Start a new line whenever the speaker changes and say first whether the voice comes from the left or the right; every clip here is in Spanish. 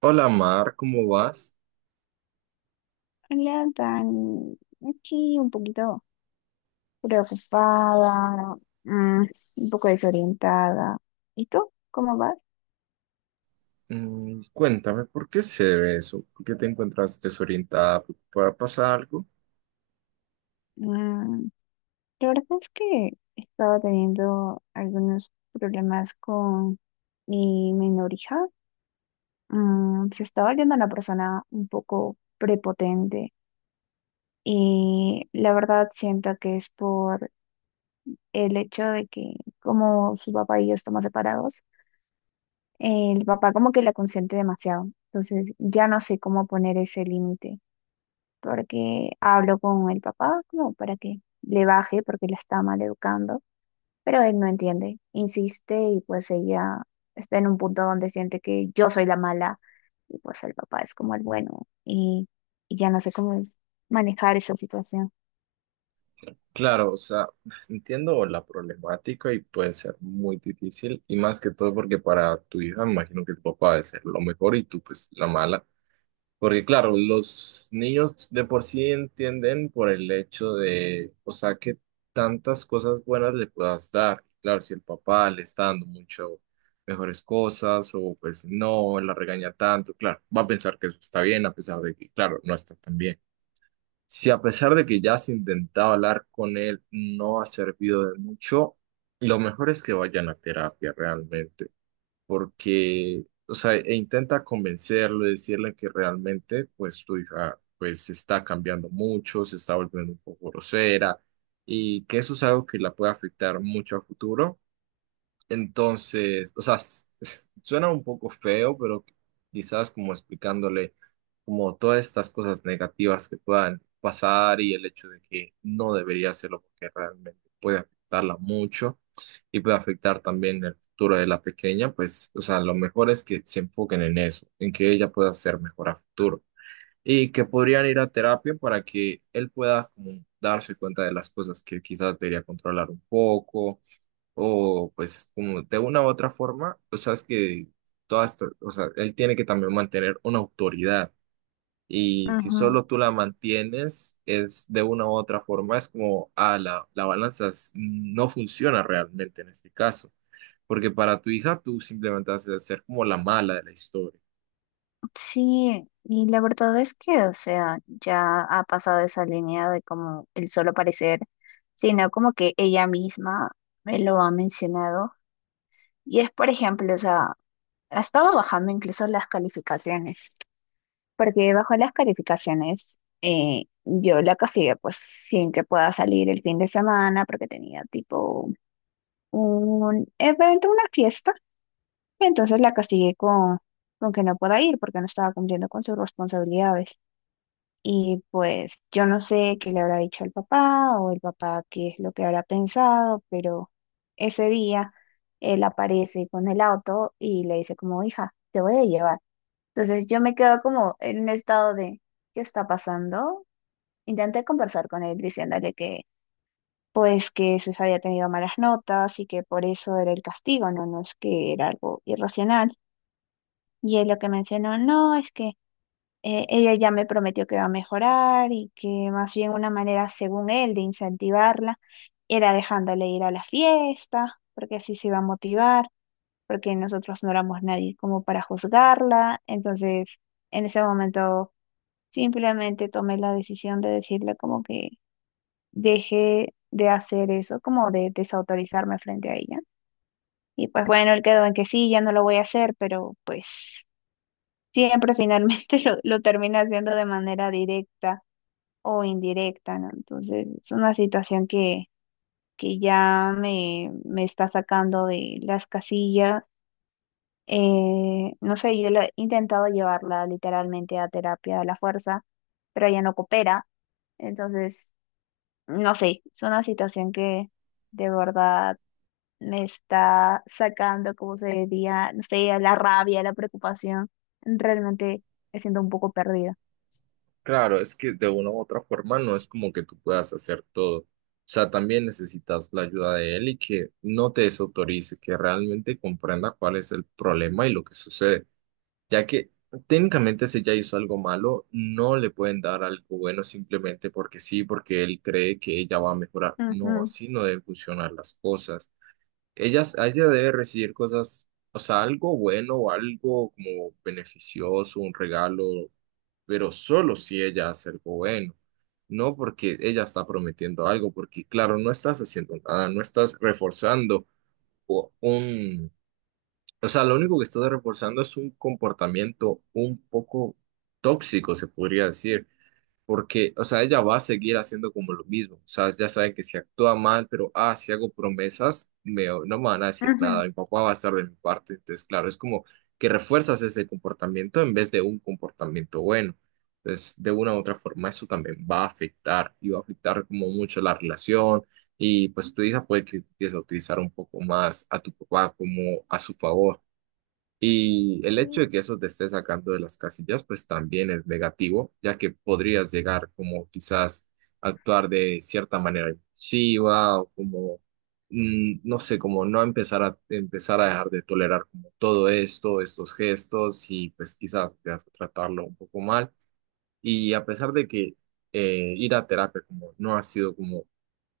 right: Hola Mar, ¿cómo vas?
left: Hola, Dani. Aquí un poquito preocupada, mm, un poco desorientada. ¿Y tú? ¿Cómo vas?
right: Cuéntame, ¿por qué se ve eso? ¿Por qué te encuentras desorientada? ¿Para pasar algo?
left: Mm, la verdad es que estaba teniendo algunos problemas con mi menor hija. Se está volviendo una persona un poco prepotente y la verdad siento que es por el hecho de que como su papá y yo estamos separados, el papá como que la consiente demasiado. Entonces ya no sé cómo poner ese límite, porque hablo con el papá como para que le baje, porque la está mal educando, pero él no entiende, insiste y pues ella está en un punto donde siente que yo soy la mala y pues el papá es como el bueno y ya no sé cómo manejar esa situación.
right: Claro, o sea, entiendo la problemática y puede ser muy difícil y más que todo porque para tu hija me imagino que tu papá debe ser lo mejor y tú pues la mala. Porque claro, los niños de por sí entienden por el hecho de, o sea, que tantas cosas buenas le puedas dar. Claro, si el papá le está dando mucho mejores cosas o pues no, la regaña tanto, claro, va a pensar que eso está bien a pesar de que, claro, no está tan bien. Si a pesar de que ya has intentado hablar con él, no ha servido de mucho, lo mejor es que vayan a terapia realmente porque, o sea, e intenta convencerlo, decirle que realmente, pues tu hija, pues se está cambiando mucho, se está volviendo un poco grosera y que eso es algo que la puede afectar mucho a futuro entonces, o sea, suena un poco feo, pero quizás como explicándole como todas estas cosas negativas que puedan pasar y el hecho de que no debería hacerlo porque realmente puede afectarla mucho y puede afectar también el futuro de la pequeña, pues, o sea, lo mejor es que se enfoquen en eso, en que ella pueda ser mejor a futuro y que podrían ir a terapia para que él pueda como darse cuenta de las cosas que quizás debería controlar un poco o pues como de una u otra forma, o sea, es que todas, o sea, él tiene que también mantener una autoridad y si solo tú la mantienes, es de una u otra forma, es como, ah, la balanza no funciona realmente en este caso, porque para tu hija tú simplemente vas a ser como la mala de la historia.
left: Sí, y la verdad es que, o sea, ya ha pasado esa línea de como el solo parecer, sino como que ella misma me lo ha mencionado. Y es, por ejemplo, o sea, ha estado bajando incluso las calificaciones, porque bajó las calificaciones, yo la castigué pues sin que pueda salir el fin de semana, porque tenía tipo un evento, una fiesta, entonces la castigué con que no pueda ir porque no estaba cumpliendo con sus responsabilidades. Y pues yo no sé qué le habrá dicho al papá o el papá qué es lo que habrá pensado, pero ese día él aparece con el auto y le dice como, hija, te voy a llevar. Entonces yo me quedo como en un estado de, ¿qué está pasando? Intenté conversar con él diciéndole que pues que su hija había tenido malas notas y que por eso era el castigo, no, no es que era algo irracional. Y él lo que mencionó, no, es que ella ya me prometió que va a mejorar y que más bien una manera, según él, de incentivarla era dejándole ir a la fiesta, porque así se iba a motivar, porque nosotros no éramos nadie como para juzgarla. Entonces, en ese momento, simplemente tomé la decisión de decirle como que dejé de hacer eso, como de desautorizarme frente a ella. Y pues bueno, él quedó en que sí, ya no lo voy a hacer, pero pues siempre finalmente lo termina haciendo de manera directa o indirecta, ¿no? Entonces, es una situación que ya me está sacando de las casillas. No sé, he intentado llevarla literalmente a terapia de la fuerza, pero ella no coopera. Entonces, no sé, es una situación que de verdad me está sacando, como se diría, no sé, la rabia, la preocupación. Realmente me siento un poco perdida.
right: Claro, es que de una u otra forma no es como que tú puedas hacer todo. O sea, también necesitas la ayuda de él y que no te desautorice, que realmente comprenda cuál es el problema y lo que sucede. Ya que técnicamente si ella hizo algo malo, no le pueden dar algo bueno simplemente porque sí, porque él cree que ella va a mejorar. No,
left: Ujú,
right: así no deben funcionar las cosas. Ella debe recibir cosas, o sea, algo bueno o algo como beneficioso, un regalo pero solo si ella hace algo bueno, no porque ella está prometiendo algo, porque claro, no estás haciendo nada, no estás reforzando o- un, o sea, lo único que estás reforzando es un comportamiento un poco tóxico, se podría decir, porque, o sea, ella va a seguir haciendo como lo mismo, o sea, ya sabe que si actúa mal, pero, ah, si hago promesas, no me van a decir nada, mi papá va a estar de mi parte, entonces, claro, es como que refuerzas ese comportamiento en vez de un comportamiento bueno. Entonces, de una u otra forma, eso también va a afectar y va a afectar como mucho la relación y pues tu hija puede que empiece a utilizar un poco más a tu papá como a su favor. Y el hecho de
left: ujú.
right: que eso te esté sacando de las casillas, pues también es negativo, ya que podrías llegar como quizás a actuar de cierta manera impulsiva o como, no sé, como no empezar a dejar de tolerar como todo esto, estos gestos y pues quizás te vas a tratarlo un poco mal. Y a pesar de que ir a terapia como no ha sido como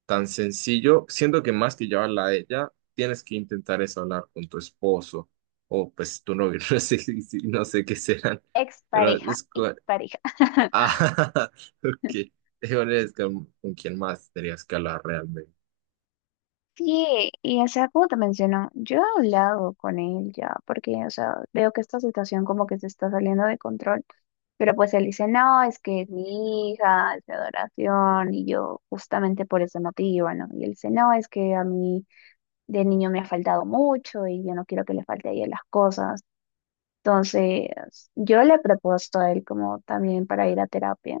right: tan sencillo, siento que más que llevarla a ella, tienes que intentar es hablar con tu esposo o pues tu novio, no sé, no sé qué serán, pero
left: Expareja,
right: es con...
left: expareja.
right: Ah, ok, es con quién más tendrías que hablar realmente.
left: Sí, y o sea, como te menciono, yo he hablado con él ya, porque, o sea, veo que esta situación como que se está saliendo de control, pero pues él dice, no, es que es mi hija, es mi adoración, y yo justamente por ese motivo, ¿no? Y él dice, no, es que a mí de niño me ha faltado mucho y yo no quiero que le falte a ella las cosas. Entonces, yo le he propuesto a él como también para ir a terapia.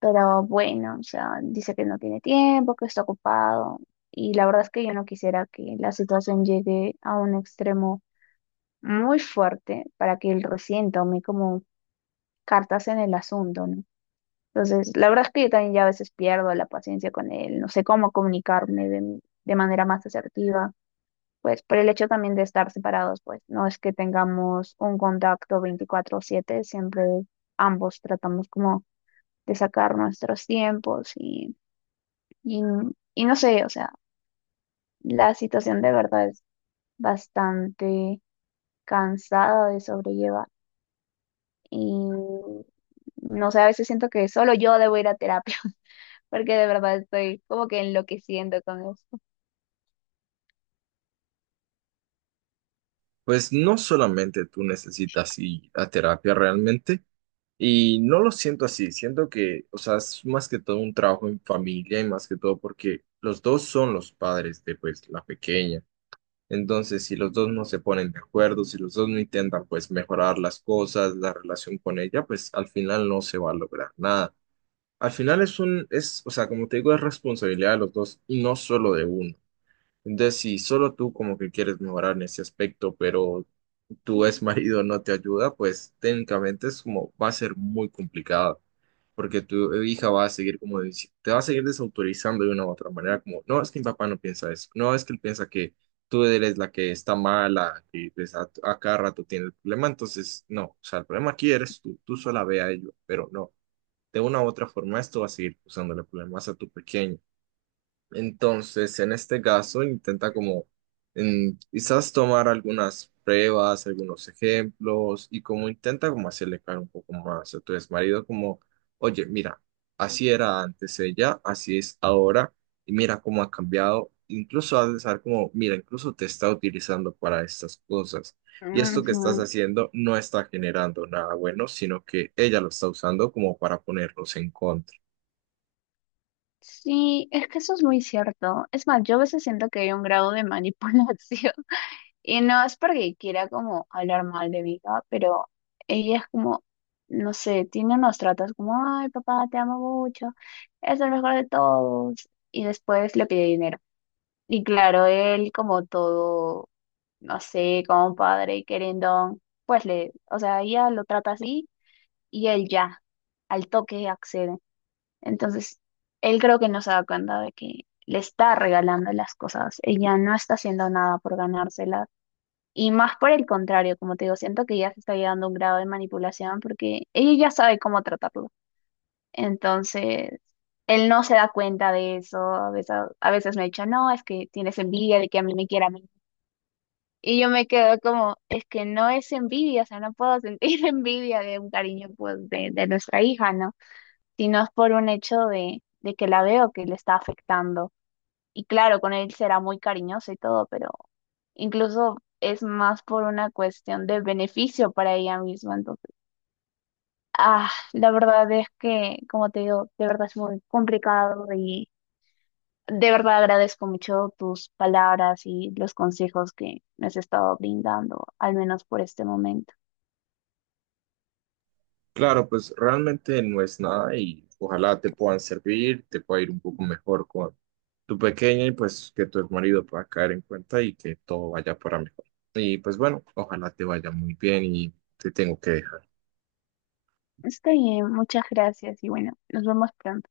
left: Pero bueno, o sea, dice que no tiene tiempo, que está ocupado. Y la verdad es que yo no quisiera que la situación llegue a un extremo muy fuerte para que él recién tome como cartas en el asunto, ¿no? Entonces, la verdad es que yo también ya a veces pierdo la paciencia con él, no sé cómo comunicarme de manera más asertiva. Pues por el hecho también de estar separados, pues no es que tengamos un contacto 24/7, siempre ambos tratamos como de sacar nuestros tiempos Y, y no sé, o sea, la situación de verdad es bastante cansada de sobrellevar. Y no sé, a veces siento que solo yo debo ir a terapia, porque de verdad estoy como que enloqueciendo con esto.
right: Pues no solamente tú necesitas ir a terapia realmente, y no lo siento así, siento que, o sea, es más que todo un trabajo en familia y más que todo porque los dos son los padres de pues la pequeña. Entonces, si los dos no se ponen de acuerdo, si los dos no intentan pues mejorar las cosas, la relación con ella, pues al final no se va a lograr nada. Al final es o sea, como te digo, es responsabilidad de los dos y no solo de uno. Entonces, si solo tú como que quieres mejorar en ese aspecto, pero tu ex marido no te ayuda, pues técnicamente es como va a ser muy complicado, porque tu hija va a seguir como te va a seguir desautorizando de una u otra manera, como, no, es que mi papá no piensa eso, no, es que él piensa que tú eres la que está mala, que pues, a cada rato tiene el problema, entonces, no, o sea, el problema aquí eres tú, tú sola ve a ello, pero no, de una u otra forma esto va a seguir usándole problemas a tu pequeño. Entonces, en este caso, intenta como quizás tomar algunas pruebas, algunos ejemplos y como intenta como hacerle claro un poco más a tu exmarido, como, oye, mira, así era antes ella, así es ahora y mira cómo ha cambiado. Incluso has de saber como, mira, incluso te está utilizando para estas cosas. Y esto que estás
left: Ujú.
right: haciendo no está generando nada bueno, sino que ella lo está usando como para ponerlos en contra.
left: Sí, es que eso es muy cierto. Es más, yo a veces siento que hay un grado de manipulación. Y no es porque quiera como hablar mal de Vika, pero ella es como, no sé, tiene unos tratos como, ay, papá, te amo mucho, es el mejor de todos. Y después le pide dinero. Y claro, él como todo, no sé, como un padre y querendón, pues le, o sea, ella lo trata así y él ya, al toque accede. Entonces, él creo que no se da cuenta de que le está regalando las cosas. Ella no está haciendo nada por ganárselas y más por el contrario, como te digo, siento que ya se está llegando a un grado de manipulación porque ella ya sabe cómo tratarlo. Entonces, él no se da cuenta de eso. A veces me ha dicho, no, es que tienes envidia de que a mí me quiera a mí. Y yo me quedo como, es que no es envidia, o sea, no puedo sentir envidia de un cariño pues, de nuestra hija, ¿no? Sino es por un hecho de que la veo que le está afectando y claro, con él será muy cariñoso y todo, pero incluso es más por una cuestión de beneficio para ella misma. Entonces, ah, la verdad es que, como te digo, de verdad es muy complicado y de verdad agradezco mucho tus palabras y los consejos que me has estado brindando, al menos por este momento.
right: Claro, pues realmente no es nada y ojalá te puedan servir, te pueda ir un poco mejor con tu pequeña y pues que tu marido pueda caer en cuenta y que todo vaya para mejor. Y pues bueno, ojalá te vaya muy bien y te tengo que dejar.
left: Está bien, muchas gracias y bueno, nos vemos pronto.